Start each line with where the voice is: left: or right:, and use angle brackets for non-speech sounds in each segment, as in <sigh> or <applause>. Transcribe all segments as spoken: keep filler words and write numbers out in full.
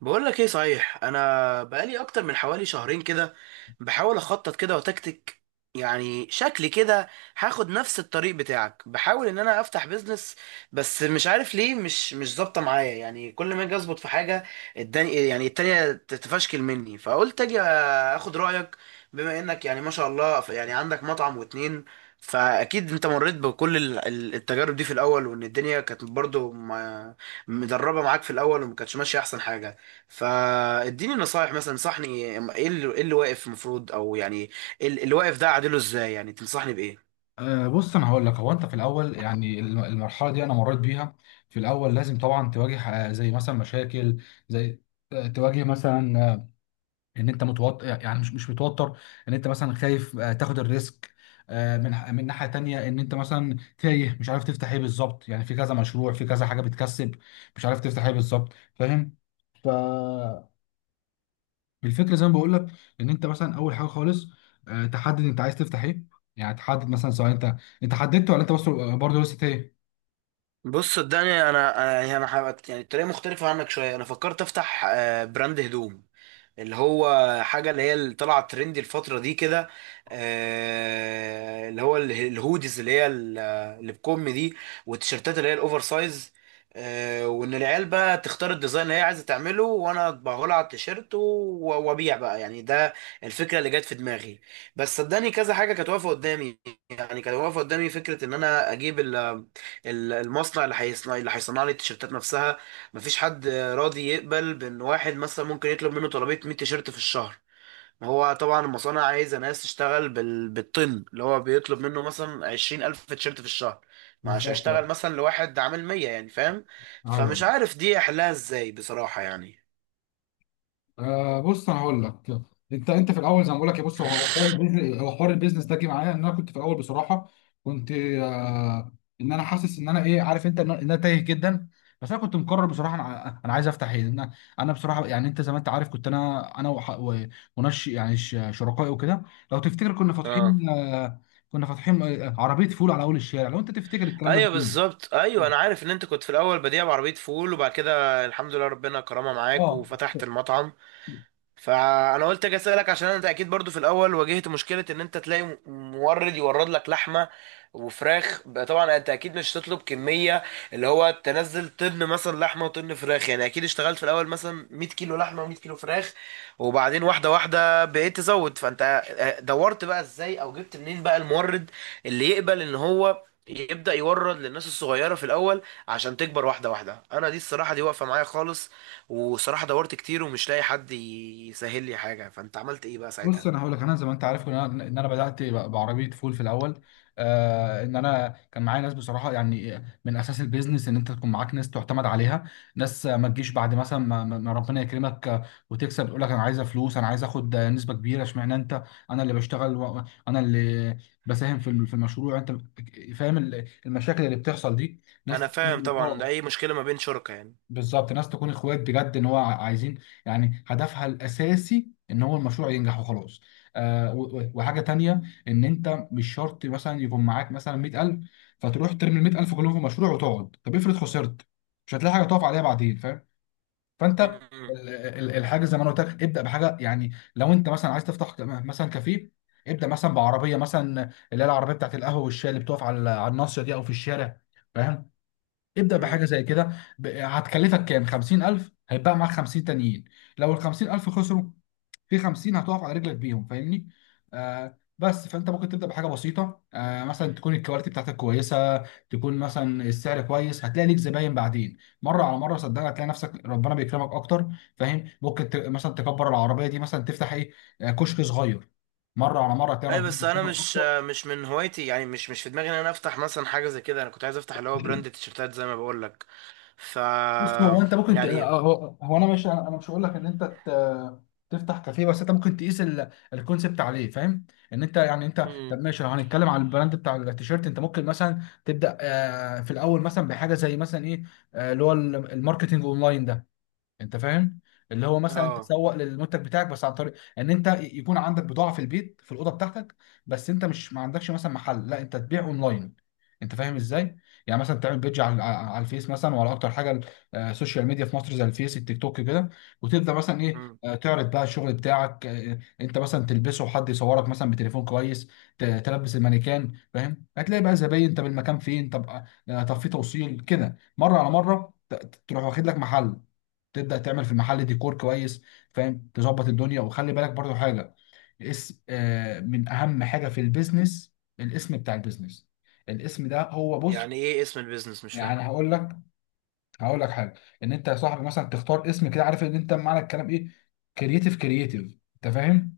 right: بقول لك ايه. صحيح، انا بقالي اكتر من حوالي شهرين كده بحاول اخطط كده وتكتك. يعني شكلي كده هاخد نفس الطريق بتاعك، بحاول ان انا افتح بيزنس. بس مش عارف ليه مش مش ظابطه معايا، يعني كل ما اجي اظبط في حاجه الدني يعني التانية تتفشكل مني، فقلت اجي اخد رايك. بما انك يعني ما شاء الله ف- يعني عندك مطعم واتنين، فاكيد انت مريت بكل ال- ال- التجارب دي في الاول، وان الدنيا كانت برضو ما- مدربه معاك في الاول وما كانتش ماشيه احسن حاجه. فاديني نصايح، مثلا انصحني ايه اللي, إيه اللي واقف المفروض، او يعني إيه اللي اللي واقف ده اعدله ازاي؟ يعني تنصحني بايه؟
left: أه بص انا هقول لك، هو انت في الاول يعني الم- المرحله دي انا مريت بيها. في الاول لازم طبعا تواجه، آه، زي مثلا مشاكل، زي آه، تواجه مثلا، آه، ان انت متوتر، يعني مش مش متوتر، ان انت مثلا خايف آه، تاخد الريسك، آه، من ح- من ناحيه تانية ان انت مثلا تايه مش عارف تفتح ايه بالظبط، يعني في كذا مشروع في كذا حاجه بتكسب مش عارف تفتح ايه بالظبط. فاهم؟ ف الفكره زي ما بقول لك، ان انت مثلا اول حاجه خالص آه، تحدد انت عايز تفتح ايه، يعني تحدد مثلا، سواء انت انت حددت ولا انت بس برضه لسه ايه
right: بص صدقني، انا انا يعني انا حابب- يعني الطريقه مختلفه عنك شويه. انا فكرت افتح آه، براند هدوم، اللي هو حاجة اللي هي اللي طلعت ترندي الفترة دي كده، آه، اللي هو اله- الهوديز اللي هي ال- اللي بكم دي، والتيشيرتات اللي هي الاوفر سايز. آه، وان العيال بقى تختار الديزاين اللي هي عايزة تعمله وانا اطبعه لها على التيشيرت و- وابيع بقى. يعني ده الفكرة اللي جت في دماغي. بس صدقني كذا حاجة كانت واقفة قدامي. يعني كانت واقفة قدامي فكرة ان انا اجيب ال- ال- المصنع اللي هيصنع اللي هيصنع لي التيشيرتات نفسها. مفيش حد راضي يقبل بان واحد مثلا ممكن يطلب منه طلبية مية تيشيرت في الشهر. ما هو طبعا المصانع عايزة ناس تشتغل بال... بالطن، اللي هو بيطلب منه مثلا عشرين الف تيشيرت في الشهر، مش
left: بالظبط.
right: هشتغل مثلا لواحد عامل مية، يعني فاهم.
left: ايوه،
right: فمش عارف دي احلها ازاي بصراحة يعني.
left: آه بص انا هقول لك، انت انت في الاول زي ما بقول لك، يا بص هو حوار البيزنس- هو حوار البيزنس ده جه معايا ان انا كنت في الاول بصراحه كنت، آه ان انا حاسس ان انا ايه، عارف انت، ان انا إن أنا تايه جدا. بس انا كنت مقرر بصراحه انا ع- انا عايز افتح ايه انا. انا بصراحه يعني انت زي ما انت عارف كنت انا انا وح- و- ونش يعني ش- شركائي وكده، لو تفتكر كنا
right: اه،
left: فاتحين، آه كنا فاتحين آه، عربيه فول على اول الشارع لو انت تفتكر الكلام ده.
right: ايوه بالظبط، ايوه انا عارف ان انت كنت في الاول بديع بعربيه فول، وبعد كده الحمد لله ربنا كرمها معاك
left: اه
right: وفتحت المطعم. فانا قلت اجي اسالك، عشان انت اكيد برضو في الاول واجهت مشكله ان انت تلاقي م- مورد يورد لك لحمه وفراخ. بقى طبعا انت اكيد مش هتطلب كميه اللي هو تنزل طن مثلا لحمه وطن فراخ، يعني اكيد اشتغلت في الاول مثلا 100 كيلو لحمه و100 كيلو فراخ، وبعدين واحده واحده بقيت تزود. فانت آه، دورت بقى ازاي، او جبت منين بقى المورد اللي يقبل ان هو يبدأ يورد للناس الصغيرة في الأول عشان تكبر واحدة واحدة؟ أنا دي الصراحة دي واقفة معايا خالص. وصراحة دورت كتير ومش لاقي حد يسهل لي حاجة، فانت عملت ايه بقى
left: بص انا
right: ساعتها؟
left: هقول لك، انا زي ما انت عارف ان انا إن أنا بدات ب- بعربيه فول في الاول، آه ان انا كان معايا ناس بصراحه يعني. من اساس البيزنس ان انت تكون معاك ناس تعتمد عليها، ناس ما تجيش بعد مثلا ما, ما ما ربنا يكرمك وتكسب تقول لك انا عايزه فلوس، انا عايز اخد نسبه كبيره، اشمعنى؟ انت انا اللي بشتغل و- انا اللي بساهم في الم- في المشروع. انت فاهم ال- المشاكل اللي بتحصل دي.
right: انا
left: ناس،
right: فاهم طبعا، ده
left: اه،
right: اي مشكلة ما بين شركاء يعني.
left: بالظبط. ناس تكون اخوات بجد ان هو ع- عايزين، يعني هدفها الاساسي ان هو المشروع ينجح وخلاص. آه و- و- وحاجه تانية، ان انت مش شرط مثلا يكون معاك مثلا مائة ألف، فتروح ترمي ال مائة ألف كلهم في مشروع وتقعد، طب افرض خسرت مش هتلاقي حاجه تقف عليها بعدين. فاهم؟ فانت
right: امم.
left: ال- ال- الحاجه زي ما انا قلت لك، ابدا بحاجه، يعني لو انت مثلا عايز تفتح ك- مثلا كافيه، ابدا مثلا بعربيه، مثلا اللي هي العربيه بتاعت القهوه والشاي اللي بتقف على على الناصيه دي او في الشارع. فاهم؟ ابدأ بحاجة
right: امم.
left: زي كده، ب- هتكلفك كام، خمسين ألف؟ هيبقى معاك خمسين تانيين، لو ال خمسين ألف خسروا، في خمسين هتقف على رجلك بيهم، فاهمني؟ آه بس فانت ممكن تبدأ بحاجة بسيطة، آه مثلا تكون الكواليتي بتاعتك كويسة، تكون مثلا السعر كويس، هتلاقي ليك زباين بعدين مرة على مرة. صدقني، هتلاقي نفسك ربنا بيكرمك اكتر، فاهم؟ ممكن ت... مثلا تكبر العربية دي، مثلا تفتح ايه، آه، كشك صغير، مرة على مرة هتلاقي
right: اي،
left: ربنا
right: بس انا
left: بيكرمك
right: مش
left: اكتر.
right: مش من هوايتي، يعني مش مش في دماغي ان انا افتح مثلا حاجة زي كده. انا كنت عايز افتح اللي هو براند تيشرتات زي ما بقول لك. ف
left: بص هو انت ممكن ت...
right: يعني
left: آه، هو هو انا مش انا أنا مش هقول لك ان انت ت... تفتح كافيه، بس انت ممكن تقيس ال... الكونسبت عليه، فاهم؟ ان انت يعني انت، طب
right: امم.
left: ماشي، لو هنتكلم على البراند بتاع التيشيرت انت ممكن مثلا تبدا، آه، في الاول مثلا بحاجه زي مثلا ايه، آه، اللي هو ال- الماركتينج اونلاين ده. انت فاهم؟ اللي هو مثلا
right: اه.
left: تسوق للمنتج بتاعك، بس عن طريق ان انت يكون عندك بضاعه في البيت في الاوضه بتاعتك، بس انت مش ما عندكش مثلا محل، لا، انت تبيع اونلاين. انت فاهم ازاي؟ يعني مثلا تعمل بيدج على على الفيس مثلا وعلى اكتر حاجه ال- آه، السوشيال ميديا في مصر، زي الفيس، التيك توك كده، وتبدا مثلا ايه،
right: امم.
left: آه، تعرض بقى الشغل بتاعك، آه، انت مثلا تلبسه، وحد يصورك مثلا بتليفون كويس، ت- تلبس المانيكان. فاهم؟ هتلاقي بقى زباين. طب المكان فين؟ طب، آه، طب في توصيل كده، مره على مره ت- تروح واخد لك محل، تبدا تعمل في المحل ديكور كويس، فاهم؟ تظبط الدنيا. وخلي بالك برضو حاجه، اسم آه من اهم حاجه في البيزنس الاسم بتاع البيزنس. الاسم ده هو، بص،
right: يعني ايه اسم البيزنس؟ مش فاهم.
left: يعني هقول لك هقول لك حاجه، ان انت يا صاحبي مثلا تختار اسم كده، عارف ان انت معنى الكلام ايه، كرييتيف كرييتيف. انت فاهم؟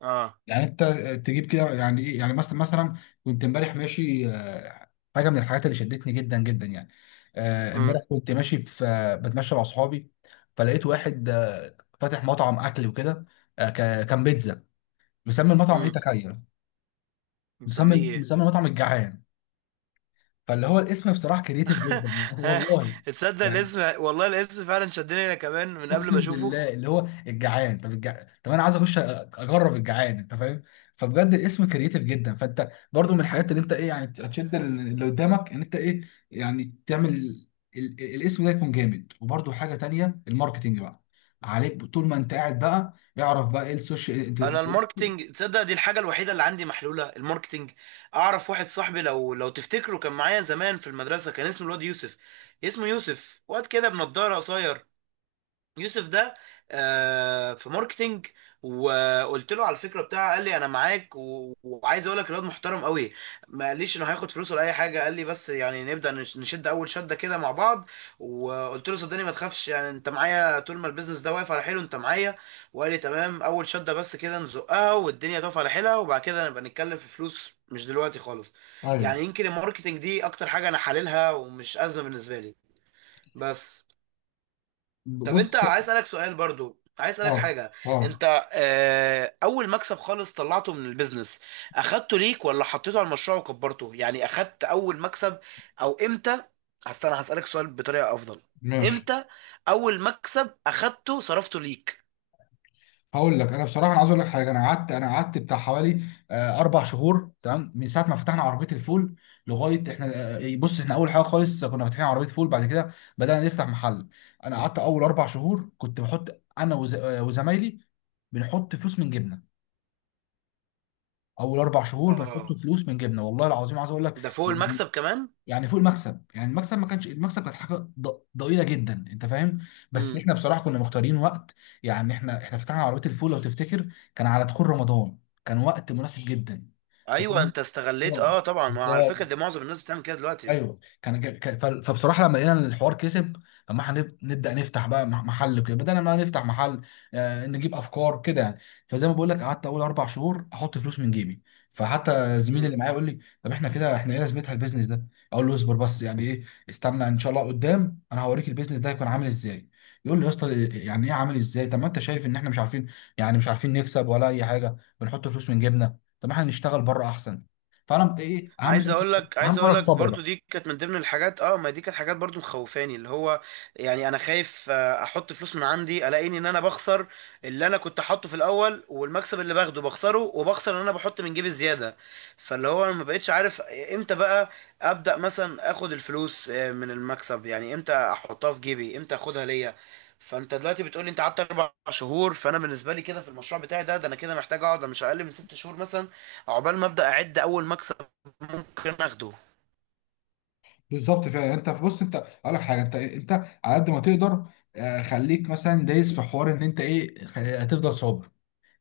right: اه.
left: يعني انت تجيب كده يعني ايه، يعني مثلا، مثلا كنت امبارح ماشي، آه، حاجه من الحاجات اللي شدتني جدا جدا يعني، آه، امبارح
right: امم.
left: كنت ماشي في آه، بتمشى مع اصحابي، فلقيت واحد آه، فاتح مطعم اكل وكده، آه، ك- كان بيتزا، مسمي المطعم ايه،
right: امم.
left: تخيل؟ مسمي
right: نسميه ايه؟
left: مسمي المطعم الجعان. فاللي هو الاسم بصراحه كريتيف
right: <laughs>
left: جدا يعني <laughs>
right: ها.
left: والله،
right: تصدق
left: يعني
right: الاسم والله، الاسم فعلا شدني انا كمان من قبل ما
left: اقسم
right: اشوفه.
left: بالله، اللي هو الجعان، طب الجع... طب انا عايز اخش، أ- اجرب الجعان، انت فاهم؟ فبجد الاسم كرييتيف جدا. فانت برضو من الحاجات اللي انت ايه يعني تشد اللي قدامك، ان انت ايه يعني تعمل ال... ال- الاسم ده يكون جامد. وبرضو حاجه تانية، الماركتينج بقى عليك طول ما انت قاعد بقى. اعرف بقى ايه السوشيال
right: انا
left: انت-
right: الماركتينج، تصدق دي الحاجه الوحيده اللي عندي محلوله، الماركتينج. اعرف واحد صاحبي، لو لو تفتكره، كان معايا زمان في المدرسه، كان اسمه الواد يوسف. اسمه يوسف، واد كده بنضاره قصير. يوسف ده آه، في ماركتينج. وقلت له على الفكره بتاعه، قال لي انا معاك، و- وعايز اقول لك الواد محترم قوي، ما قاليش انه هياخد فلوس ولا اي حاجه. قال لي بس يعني نبدا نش- نشد اول شده كده مع بعض. وقلت له صدقني ما تخافش، يعني انت معايا، طول ما البيزنس ده واقف على حيله انت معايا. وقال لي تمام، اول شده بس كده نزقها والدنيا تقف على حيلها، وبعد كده نبقى نتكلم في فلوس، مش دلوقتي خالص. يعني
left: ايوه،
right: يمكن الماركتينج دي اكتر حاجه انا حللها، ومش ازمه بالنسبه لي. بس طب
left: بص،
right: انت عايز اسالك سؤال، برضو عايز اسالك
left: اه،
right: حاجه.
left: اه،
right: انت آه، اول مكسب خالص طلعته من البيزنس، اخدته ليك ولا حطيته على المشروع وكبرته؟ يعني اخدت اول مكسب او امتى؟ استنى هسالك سؤال بطريقه افضل.
left: ماشي.
right: امتى اول مكسب اخدته صرفته ليك؟
left: هقول لك، انا بصراحه انا عايز اقول لك حاجه، انا قعدت انا قعدت بتاع حوالي آه، اربع شهور تمام من ساعه ما فتحنا عربيه الفول لغايه احنا آه، بص احنا اول حاجه خالص كنا فاتحين عربيه فول، بعد كده بدانا نفتح محل. انا قعدت اول اربع شهور كنت بحط انا وز- آه، وزمايلي بنحط فلوس من جبنه. اول اربع شهور بنحط
right: اه،
left: فلوس من جبنه، والله العظيم عايز اقول لك،
right: ده فوق
left: يعني
right: المكسب كمان.
left: يعني فوق المكسب. يعني المكسب ما كانش، المكسب كانت حاجه ض- ضئيله جدا، انت فاهم؟ بس
right: امم.
left: احنا بصراحه كنا مختارين وقت، يعني احنا احنا فتحنا عربيه الفول لو تفتكر كان على دخول رمضان، كان وقت مناسب جدا. أنت
right: ايوه،
left: فاهم؟
right: انت استغليت،
left: اه،
right: اه طبعا، ما على فكره دي
left: بالظبط.
right: معظم الناس بتعمل كده دلوقتي.
left: ايوه كان، كان- كان- ف- فبصراحه لما لقينا ان الحوار كسب، فما هنب- نبدا نفتح بقى مح- محل كده بدل ما نفتح محل، آه، نجيب افكار كده يعني. فزي ما بقول لك قعدت اول اربع شهور احط فلوس من جيبي. فحتى زميلي اللي
right: امم.
left: معايا يقول لي، طب احنا كده احنا ايه لازمتها البيزنس ده؟ اقول له اصبر، بس يعني ايه؟ استنى ان شاء الله قدام انا هوريك البيزنس ده هيكون عامل ازاي. يقول لي، يا اسطى إيه- يعني ايه عامل ازاي؟ طب ما انت شايف ان احنا مش عارفين، يعني مش عارفين نكسب ولا اي حاجه، بنحط فلوس من جيبنا، طب ما احنا نشتغل بره احسن. فانا ايه اهم
right: عايز
left: حاجه؟
right: اقول لك
left: اهم
right: عايز
left: حاجه
right: اقول لك
left: الصبر
right: برضو
left: بقى.
right: دي كانت من ضمن الحاجات. اه، ما دي كانت حاجات برضو مخوفاني اللي هو، يعني انا خايف آه، احط فلوس من عندي الاقيني ان انا بخسر اللي انا كنت حاطه في الاول، والمكسب اللي باخده بخسره، وبخسر ان انا بحط من جيبي زياده. فاللي هو انا ما بقتش عارف امتى بقى ابدا مثلا اخد الفلوس آه، من المكسب. يعني امتى احطها في جيبي، امتى اخدها ليا؟ فانت دلوقتي بتقولي انت قعدت اربع شهور، فانا بالنسبه لي كده في المشروع بتاعي ده، ده انا كده محتاج اقعد مش اقل من ست شهور مثلا عقبال ما ابدا اعد اول مكسب ممكن اخده.
left: بالظبط فعلا. يعني انت بص، انت اقول لك حاجه، انت إيه، انت على قد ما تقدر، آه، خليك مثلا دايس في حوار ان انت ايه، خ- هتفضل صابر،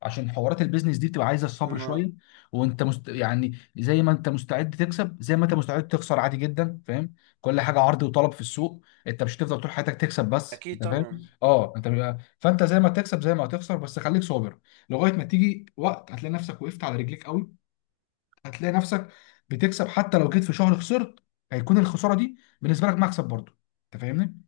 left: عشان حوارات البيزنس دي بتبقى عايزه الصبر
right: آه.
left: شويه. وانت مست... يعني زي ما انت مستعد تكسب، زي ما انت مستعد تخسر، عادي جدا، فاهم؟ كل حاجه عرض وطلب في السوق، انت مش هتفضل طول حياتك تكسب بس،
right: اكيد
left: انت فاهم؟
right: طبعا.
left: اه انت بيبقى... فانت زي ما تكسب زي ما هتخسر، بس خليك صابر لغايه ما تيجي وقت هتلاقي نفسك وقفت على رجليك قوي، هتلاقي نفسك بتكسب. حتى لو جيت في شهر خسرت، هيكون الخساره دي بالنسبه لك مكسب برضو، انت فاهمني؟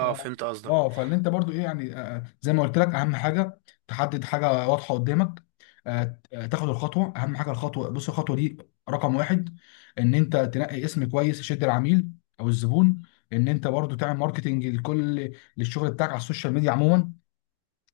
left: ف-
right: فهمت قصدك.
left: اه فاللي انت برضو ايه يعني، آه، آه، زي ما قلت لك اهم حاجه تحدد حاجه واضحه قدامك، آه، آه، تاخد الخطوه. اهم حاجه الخطوه، بص الخطوه دي رقم واحد، ان انت تنقي اسم كويس يشد العميل او الزبون. ان انت برضو تعمل ماركتنج لكل للشغل بتاعك على السوشيال ميديا عموما،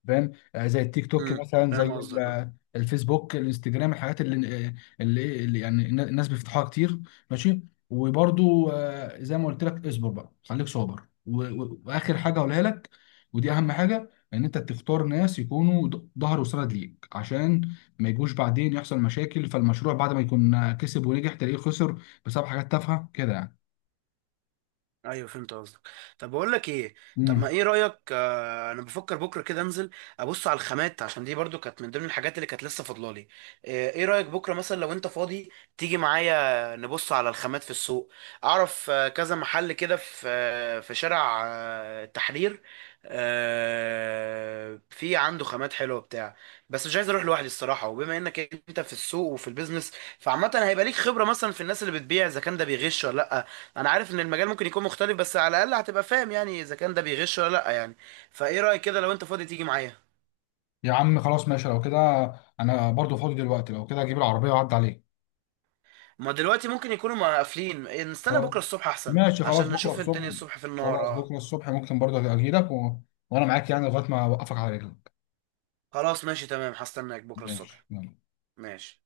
left: فاهم؟ آه، زي التيك توك
right: مم.
left: مثلا، زي
right: فاهم
left: ال-
right: قصدك، اه.
left: آه، الفيسبوك، الانستجرام، الحاجات اللي آه، اللي, اللي يعني النا- الناس بيفتحوها كتير، ماشي؟ وبرضو آه، زي ما قلت لك اصبر بقى، خليك صابر، و- و- واخر حاجه هقولها لك، ودي اهم حاجه، ان انت تختار ناس يكونوا ض- ظهر وسند ليك، عشان ما يجوش بعدين يحصل مشاكل فالمشروع، بعد ما يكون آه، كسب ونجح تلاقيه خسر بسبب حاجات تافهه كده يعني.
right: ايوه، فهمت قصدك. طب بقول لك ايه، طب ما
left: امم
right: ايه رايك، آه انا بفكر بكره كده انزل ابص على الخامات، عشان دي برضو كانت من ضمن الحاجات اللي كانت لسه فاضلالي. آه، ايه رايك بكره مثلا لو انت فاضي تيجي معايا نبص على الخامات في السوق؟ اعرف آه كذا محل كده في آه في شارع آه التحرير، آه في عنده خامات حلوه بتاع. بس مش عايز اروح لوحدي الصراحه، وبما انك انت في السوق وفي البيزنس، فعامه هيبقى ليك خبره مثلا في الناس اللي بتبيع اذا كان ده بيغش ولا لا. انا عارف ان المجال ممكن يكون مختلف، بس على الاقل هتبقى فاهم يعني اذا كان ده بيغش ولا لا يعني. فايه رايك كده لو انت فاضي تيجي معايا؟
left: يا عم خلاص، ماشي، لو كده انا برضو فاضي دلوقتي، لو كده اجيب العربيه واعدي عليك.
right: ما دلوقتي ممكن يكونوا مقفلين، إيه، نستنى
left: خلاص،
right: بكره الصبح احسن
left: ماشي، خلاص
right: عشان
left: بكره
right: نشوف الدنيا
left: الصبح
right: الصبح في النهار،
left: خلاص
right: اه.
left: بكره الصبح ممكن برضه أبقى اجي لك و... وانا معاك يعني لغايه ما اوقفك على رجلك.
right: خلاص ماشي تمام، هستناك بكره
left: ماشي،
right: الصبح.
left: يلا
right: ماشي.